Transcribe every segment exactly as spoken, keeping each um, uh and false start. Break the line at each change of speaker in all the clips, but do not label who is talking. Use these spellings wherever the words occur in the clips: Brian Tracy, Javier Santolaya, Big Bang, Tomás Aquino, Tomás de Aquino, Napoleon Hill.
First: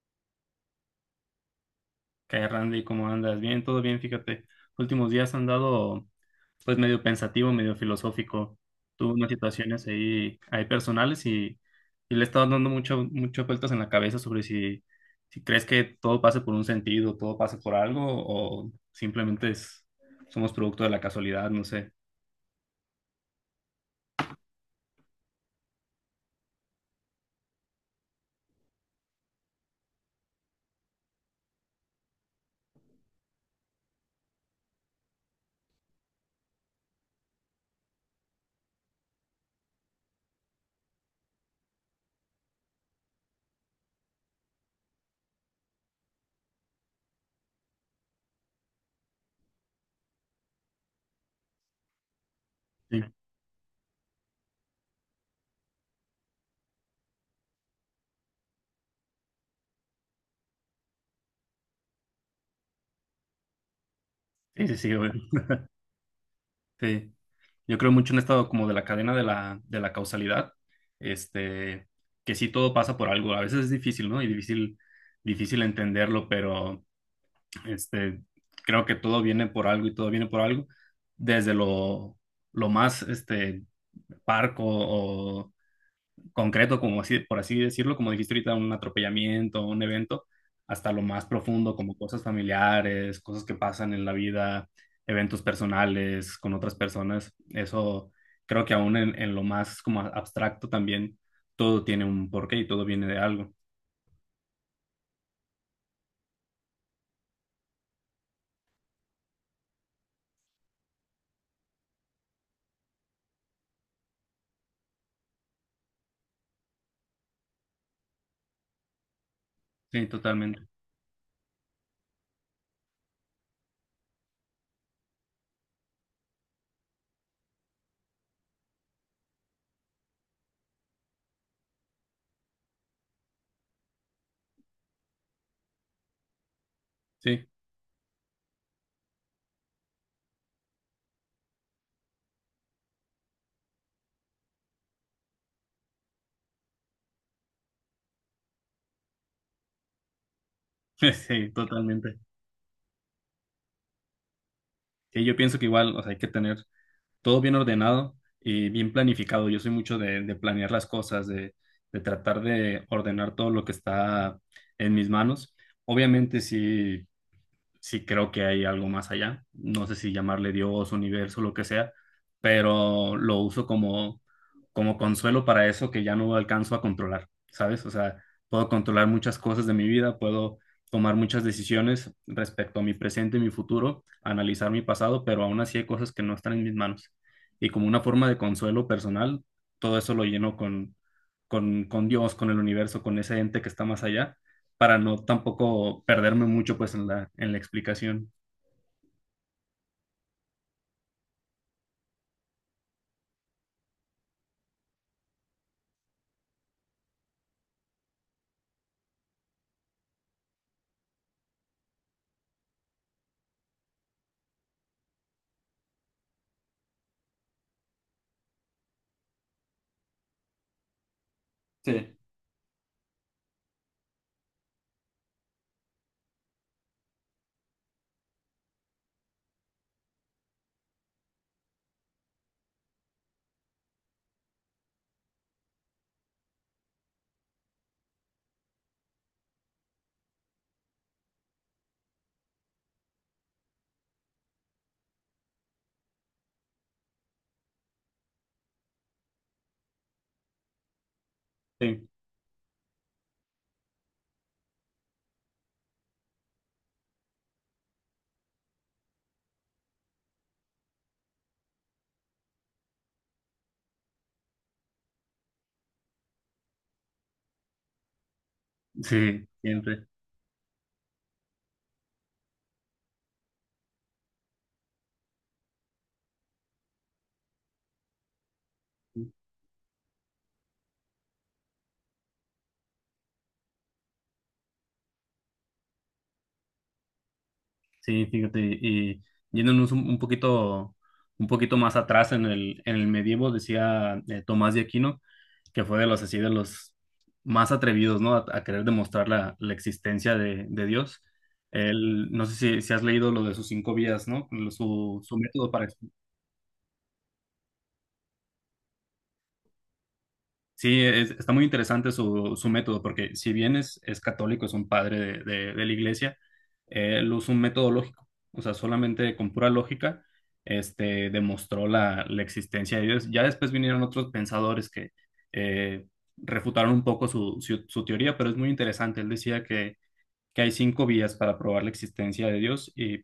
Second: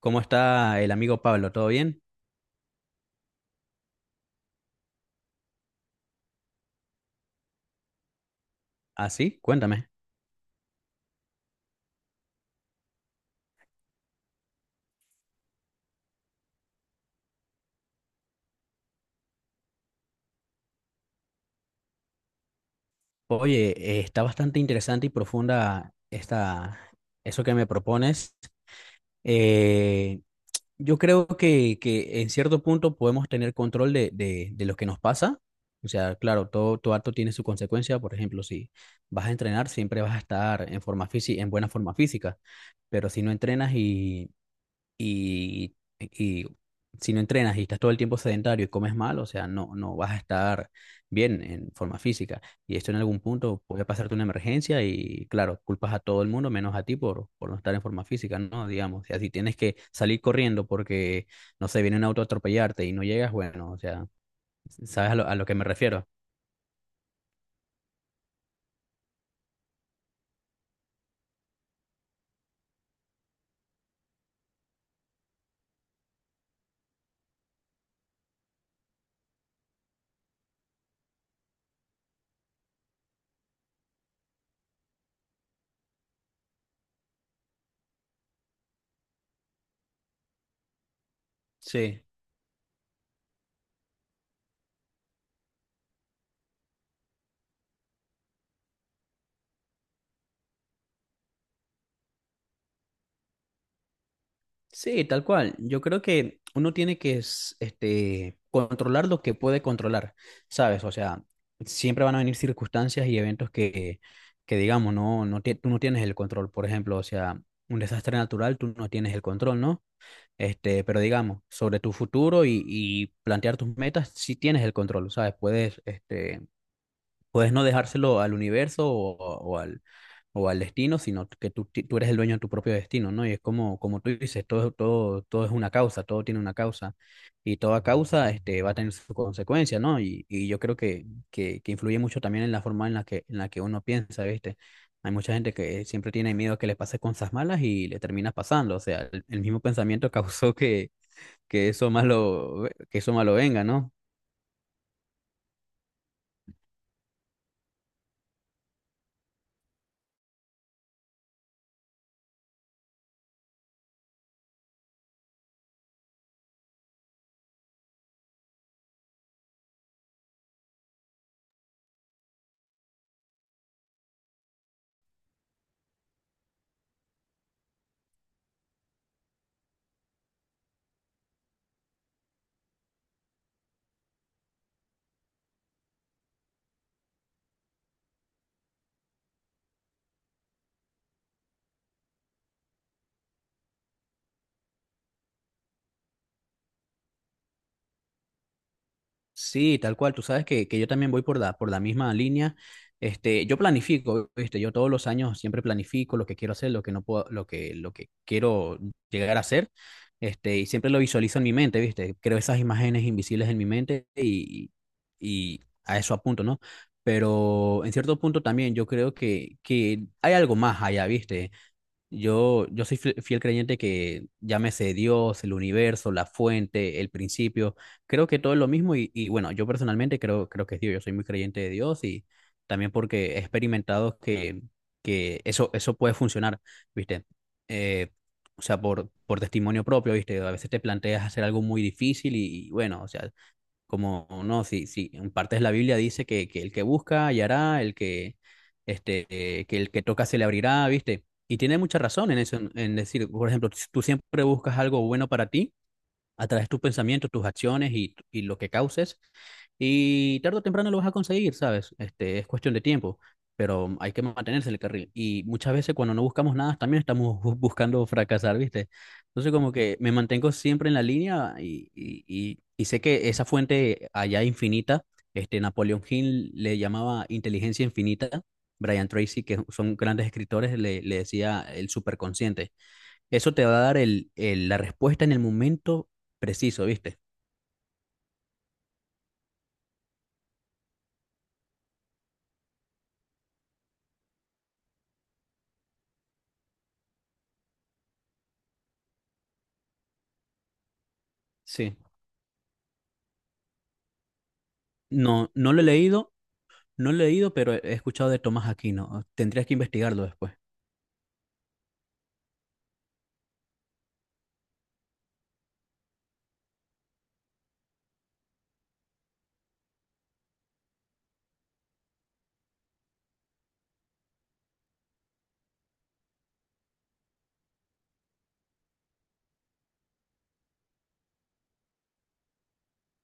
¿Cómo está el amigo Pablo? ¿Todo bien?
¿Qué hay, Randy? ¿Cómo andas? Bien, todo bien, fíjate. Últimos días han dado, pues, medio pensativo, medio filosófico.
¿Ah,
Tuve unas
sí?
situaciones
Cuéntame.
ahí, ahí personales y, y le he estado dando mucho, muchas vueltas en la cabeza sobre si, si crees que todo pasa por un sentido, todo pasa por algo o simplemente es- somos producto de la casualidad, no sé.
Oye, eh, está bastante interesante y profunda esta, eso que me propones. Eh, yo creo que, que en cierto punto podemos tener control de, de, de lo que nos pasa. O sea, claro, todo, todo acto tiene su consecuencia. Por ejemplo, si vas a entrenar, siempre vas a estar en forma física, en buena forma física. Pero si no entrenas y y, y si no entrenas y estás todo el tiempo sedentario y comes mal, o sea, no, no vas a estar bien en forma física. Y esto en
Sí,
algún punto puede pasarte una emergencia y, claro, culpas a todo el mundo menos a ti por, por no estar en forma física, ¿no? Digamos, o sea, si tienes que salir corriendo porque, no sé, viene un auto a atropellarte y no llegas, bueno, o sea,
sí, sí, sí, güey.
¿sabes a lo, a lo que me refiero?
Sí. Yo creo mucho en esto como de la cadena de la, de la causalidad, este, que sí todo pasa por algo. A veces es difícil, ¿no? Y difícil, difícil entenderlo, pero este, creo que todo viene por algo y todo viene por algo, desde lo, lo más este, parco o concreto, como así, por así decirlo, como dijiste ahorita, un atropellamiento, un evento, hasta lo más profundo, como
Sí.
cosas familiares, cosas que pasan en la vida, eventos personales con otras personas. Eso creo que aún en, en lo más como abstracto también, todo tiene un porqué y todo viene de algo.
Sí, tal cual. Yo creo que uno tiene que es- este, controlar lo que puede controlar, ¿sabes? O sea, siempre van a venir circunstancias y eventos que, que digamos, no, no, tie- tú no tienes el control. Por ejemplo, o sea, un desastre natural, tú no tienes el control, ¿no?
Sí, totalmente.
Este, pero digamos, sobre tu futuro y, y plantear tus metas, sí tienes el control, ¿sabes? Puedes, este, Puedes no dejárselo al universo o, o al, o al destino, sino que tú, ti- tú eres el dueño de tu propio destino, ¿no? Y es como, como tú dices, todo, todo, todo es una causa, todo tiene una causa
Sí,
y toda causa este, va a tener su consecuencia, ¿no? Y, y yo creo que, que, que influye mucho también en la forma en la que, en la que uno piensa, ¿viste? Hay mucha gente que siempre tiene miedo a que le pase cosas malas y le termina pasando, o sea, el, el mismo pensamiento causó que,
sí,
que eso
totalmente.
malo, que eso malo venga, ¿no?
Sí, yo pienso que igual, o sea, hay que tener todo bien ordenado y bien planificado. Yo soy mucho de, de planear las cosas, de, de tratar de ordenar todo lo que está en mis manos. Obviamente, si sí creo que hay algo más allá. No sé si llamarle Dios, universo, lo que sea, pero lo uso como, como consuelo para eso que ya no alcanzo a controlar, ¿sabes? O sea, puedo controlar muchas cosas de mi vida, puedo tomar muchas decisiones respecto a mi presente y mi futuro, analizar mi pasado, pero aún así hay cosas que no están en mis manos. Y como una forma de consuelo personal, todo eso lo lleno con, con, con Dios, con el universo, con ese ente que está más allá para no tampoco perderme mucho pues en la, en la explicación.
Sí, tal cual. Tú sabes que, que yo también voy por la, por la misma línea. Este, yo planifico, ¿viste? Yo todos los años siempre planifico lo que quiero hacer, lo que no puedo, lo que, lo que quiero llegar a hacer. Este, y siempre lo visualizo en mi mente, ¿viste? Creo esas imágenes invisibles en mi mente y, y a eso apunto, ¿no? Pero en cierto punto también yo creo que, que hay algo más allá, ¿viste?
Sí.
Yo, yo soy fie- fiel creyente que llámese Dios, el universo, la fuente, el principio, creo que todo es lo mismo y, y bueno, yo personalmente creo, creo que es Dios, yo soy muy creyente de Dios y también porque he experimentado que, que eso, eso puede funcionar, ¿viste? Eh, o sea, por, por testimonio propio, ¿viste? A veces te planteas hacer algo muy difícil y, y bueno, o sea, como, no, sí, sí, en partes la Biblia dice que, que el que busca hallará, el que, este, eh, que el que toca se le abrirá, ¿viste? Y tiene mucha
Sí,
razón en eso, en en decir, por ejemplo, si tú siempre buscas algo bueno para ti, a través de tus pensamientos, tus acciones y, y lo que causes. Y tarde o temprano lo vas a conseguir, ¿sabes? Este, es cuestión de tiempo, pero hay que mantenerse en el carril. Y muchas veces cuando no buscamos nada, también estamos bu- buscando fracasar, ¿viste?
sí,
Entonces como que
siempre.
me mantengo siempre en la línea y, y, y, y sé que esa fuente allá infinita, este, Napoleon Hill le llamaba inteligencia infinita, Brian Tracy, que son grandes escritores, le, le decía el superconsciente. Eso te va a dar el, el- la respuesta en el momento preciso, ¿viste?
Sí, fíjate, y yéndonos un, un poquito, un poquito más atrás en el, en el medievo, decía eh, Tomás de Aquino, que fue de los así de los más atrevidos, ¿no? A, a querer demostrar la, la existencia de, de Dios.
Sí.
Él, no sé si, si has leído lo de sus cinco vías, ¿no? Lo- Su, su
No,
método
no lo he
para.
leído, no lo he leído, pero he escuchado de Tomás Aquino. Tendrías que investigarlo después.
Sí, es- está muy interesante su, su método, porque si bien es, es católico, es un padre de, de- de la iglesia, eh, él usa un método lógico, o sea, solamente con pura lógica, este, demostró la, la existencia de Dios. Ya después vinieron otros pensadores que eh, refutaron un poco su, su, su teoría, pero es muy interesante. Él decía que hay cinco vías para probar la existencia de Dios y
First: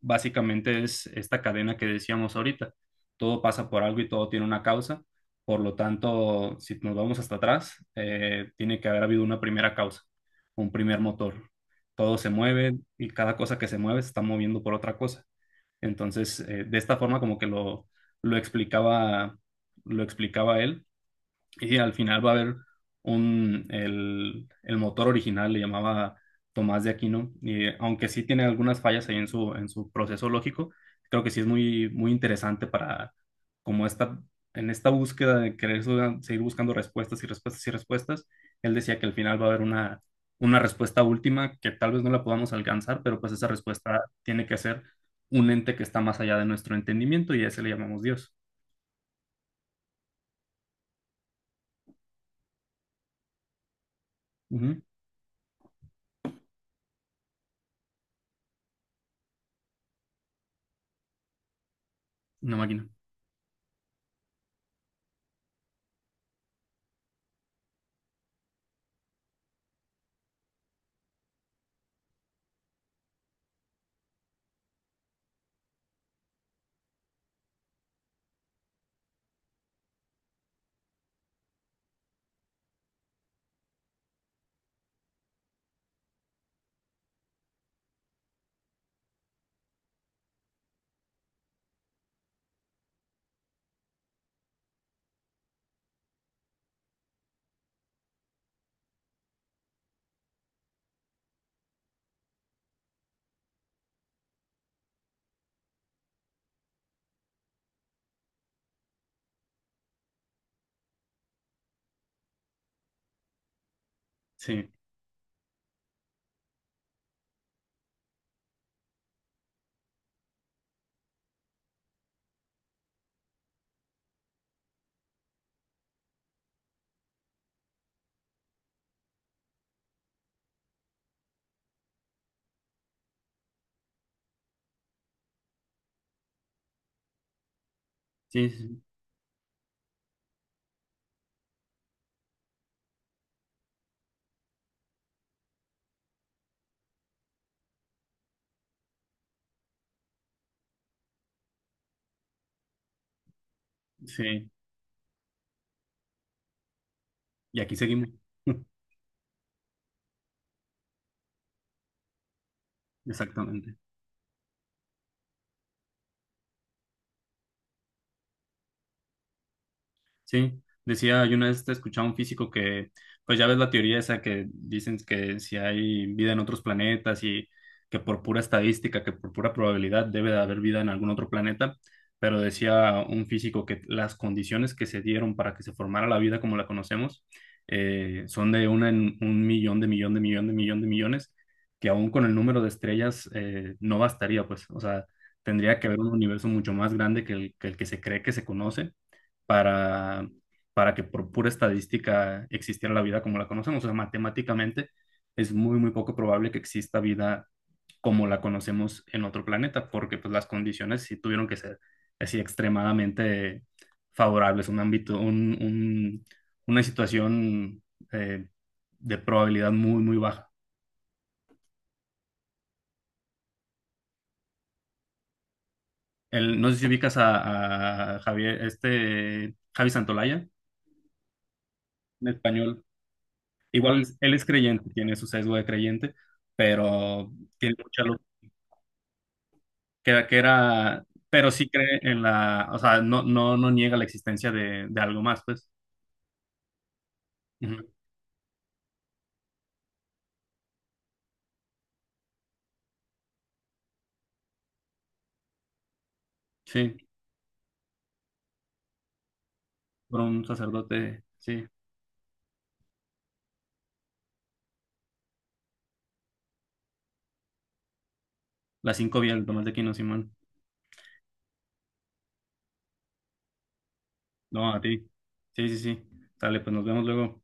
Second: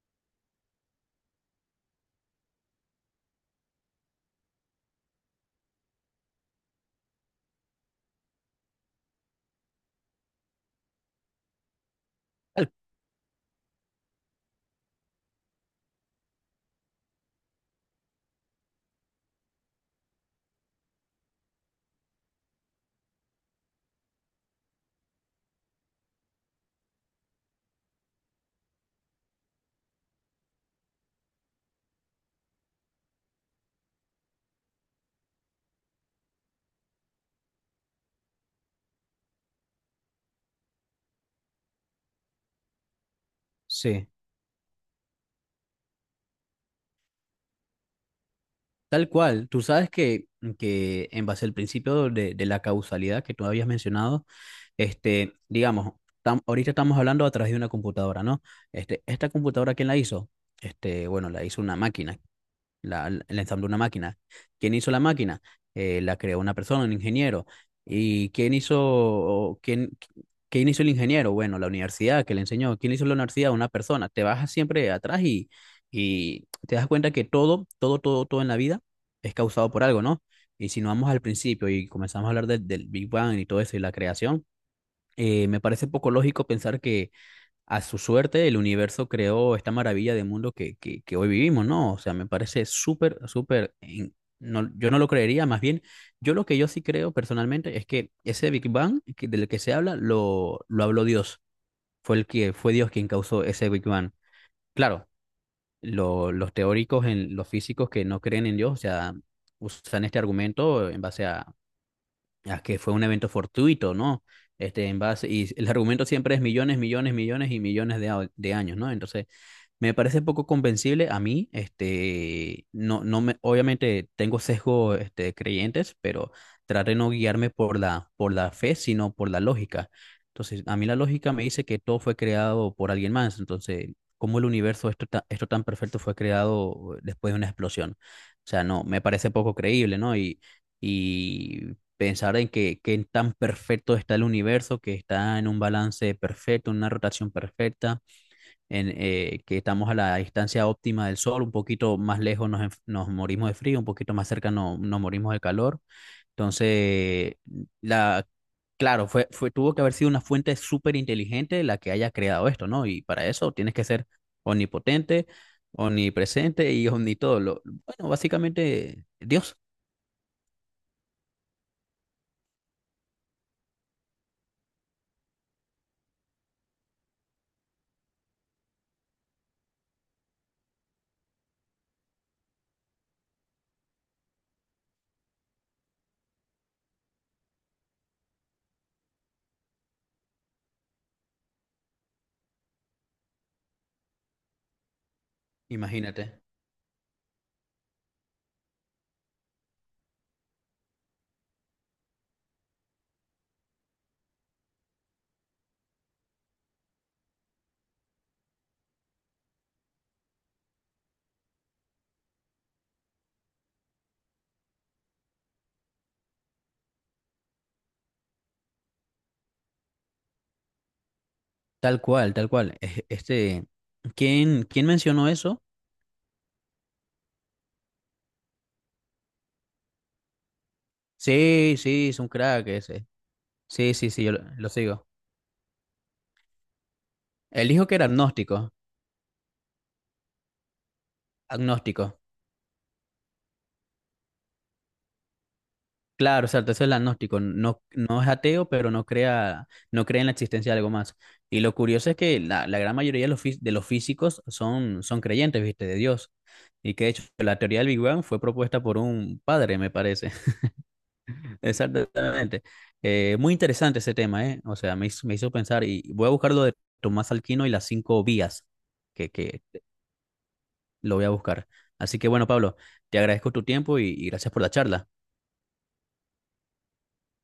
básicamente es esta cadena que decíamos ahorita. Todo pasa por algo y todo tiene una causa. Por lo tanto, si nos vamos hasta atrás, eh, tiene que haber habido una primera causa, un primer motor. Todo se
Tal,
mueve y cada cosa que se mueve se está moviendo por otra cosa. Entonces, eh, de esta forma como que lo, lo explicaba, lo explicaba él y al final va a haber un, el, el motor original le llamaba Tomás de Aquino, y aunque sí tiene algunas fallas ahí en su, en su proceso lógico, creo que sí es muy, muy interesante para, como esta, en esta búsqueda de querer su- seguir buscando respuestas y respuestas y respuestas, él decía que al final va a haber una, una respuesta última que tal vez no la podamos alcanzar, pero pues esa respuesta
Sí,
tiene que ser un ente que está más allá de nuestro entendimiento y a ese le llamamos Dios.
tal cual. Tú sabes que, que en base al principio de, de la causalidad que tú habías mencionado,
Ujú.
este, digamos, tam- ahorita estamos hablando a través de una computadora, ¿no? Este, esta computadora, ¿quién la hizo? Este, bueno, la hizo una máquina,
Una máquina.
la, el ensamble de una máquina. ¿Quién hizo la máquina? Eh, la creó una persona, un ingeniero. ¿Y quién hizo, quién, quién hizo el ingeniero? Bueno, la universidad que le enseñó. ¿Quién hizo la universidad? Una persona. Te vas siempre atrás y, y te das cuenta que todo, todo, todo, todo en la vida es causado por algo, ¿no? Y si no vamos al principio y comenzamos a hablar del del Big Bang y todo eso y la creación, eh, me parece poco lógico pensar que a su suerte, el universo creó esta maravilla de mundo que, que, que hoy vivimos, ¿no? O sea, me parece súper, súper. in- No, yo no lo creería, más bien, yo lo que yo sí creo personalmente es que ese Big Bang que- del que se habla lo, lo habló Dios, fue el que fue Dios quien causó ese Big Bang. Claro, lo- los teóricos, en, los físicos que no creen en Dios, o sea, usan este argumento en base a, a que fue un evento fortuito, ¿no?
Sí,
Este, en base, y el argumento siempre es millones, millones, millones y millones de, a- de años, ¿no? Entonces, me parece poco convencible a mí, este, no, no me, obviamente tengo sesgo, este, de creyentes, pero trato de no guiarme por la, por la fe, sino por la lógica. Entonces, a mí la lógica me dice que todo fue creado por alguien más, entonces, ¿cómo el universo, esto, ta- esto tan perfecto, fue creado después de una explosión? O
sí,
sea,
sí.
no, me parece poco creíble, ¿no? Y, y pensar en que, que tan perfecto está el universo, que está en un balance perfecto, en una rotación perfecta en, eh, que estamos a la distancia óptima del sol, un poquito más lejos nos, enf- nos morimos de frío, un poquito más
Sí,
cerca no, nos morimos de calor. Entonces,
y aquí seguimos.
la, claro, fue, fue, tuvo que haber sido una fuente súper inteligente la que haya creado esto, ¿no? Y para eso tienes
Exactamente.
que ser omnipotente, omnipresente y omnitodo. Lo, bueno, básicamente, Dios,
Sí, decía, yo una vez te escuchaba un físico que, pues ya ves la teoría esa que dicen que si hay vida en otros planetas y que por pura estadística, que por pura probabilidad debe de haber vida en algún otro planeta, pero decía un físico que las condiciones que se dieron para que se formara la vida como la conocemos eh, son de una en un millón de millón de millón de millón de millones, que aún con el número de estrellas eh, no bastaría, pues, o sea, tendría que haber un
imagínate.
universo mucho más grande que el que el que se cree que se conoce para, para que por pura estadística existiera la vida como la conocemos. O sea, matemáticamente es muy, muy poco probable que exista vida como la conocemos en otro planeta, porque pues las condiciones sí tuvieron que ser así extremadamente favorables, un ámbito, un, un- una situación eh, de probabilidad muy, muy baja.
Tal cual, tal cual. Es- Este, ¿quién, quién mencionó eso?
El, no sé si ubicas a, a Javier, este Javi Santolaya,
Sí, sí, es un
un
crack
español.
ese. Sí,
Igual
sí, sí, yo
él
lo
es
lo
creyente,
sigo.
tiene su sesgo de creyente, pero
Él
tiene
dijo que
mucha
era
luz,
agnóstico,
que, que era, pero sí cree
agnóstico.
en la, o sea, no, no, no niega la existencia de, de algo más, pues.
Claro, o sea, entonces el agnóstico no,
Ujú.
no es ateo, pero no crea, no cree en la existencia de algo más. Y lo curioso es que la, la gran mayoría de los, fí- de los físicos son, son creyentes, ¿viste? De Dios. Y
Sí,
que de hecho la teoría del Big Bang fue propuesta por un padre, me
por
parece.
un sacerdote, sí.
Exactamente. Eh, muy interesante ese tema, ¿eh? O sea, me hizo, me hizo pensar y voy a buscar lo de Tomás Alquino y las cinco vías,
Las cinco
que,
vías, de
que
Tomás de Aquino, Simón.
lo voy a buscar. Así que bueno, Pablo, te agradezco tu tiempo y y gracias por la
No, a
charla.
ti. Sí, sí, sí. Dale, pues nos vemos luego.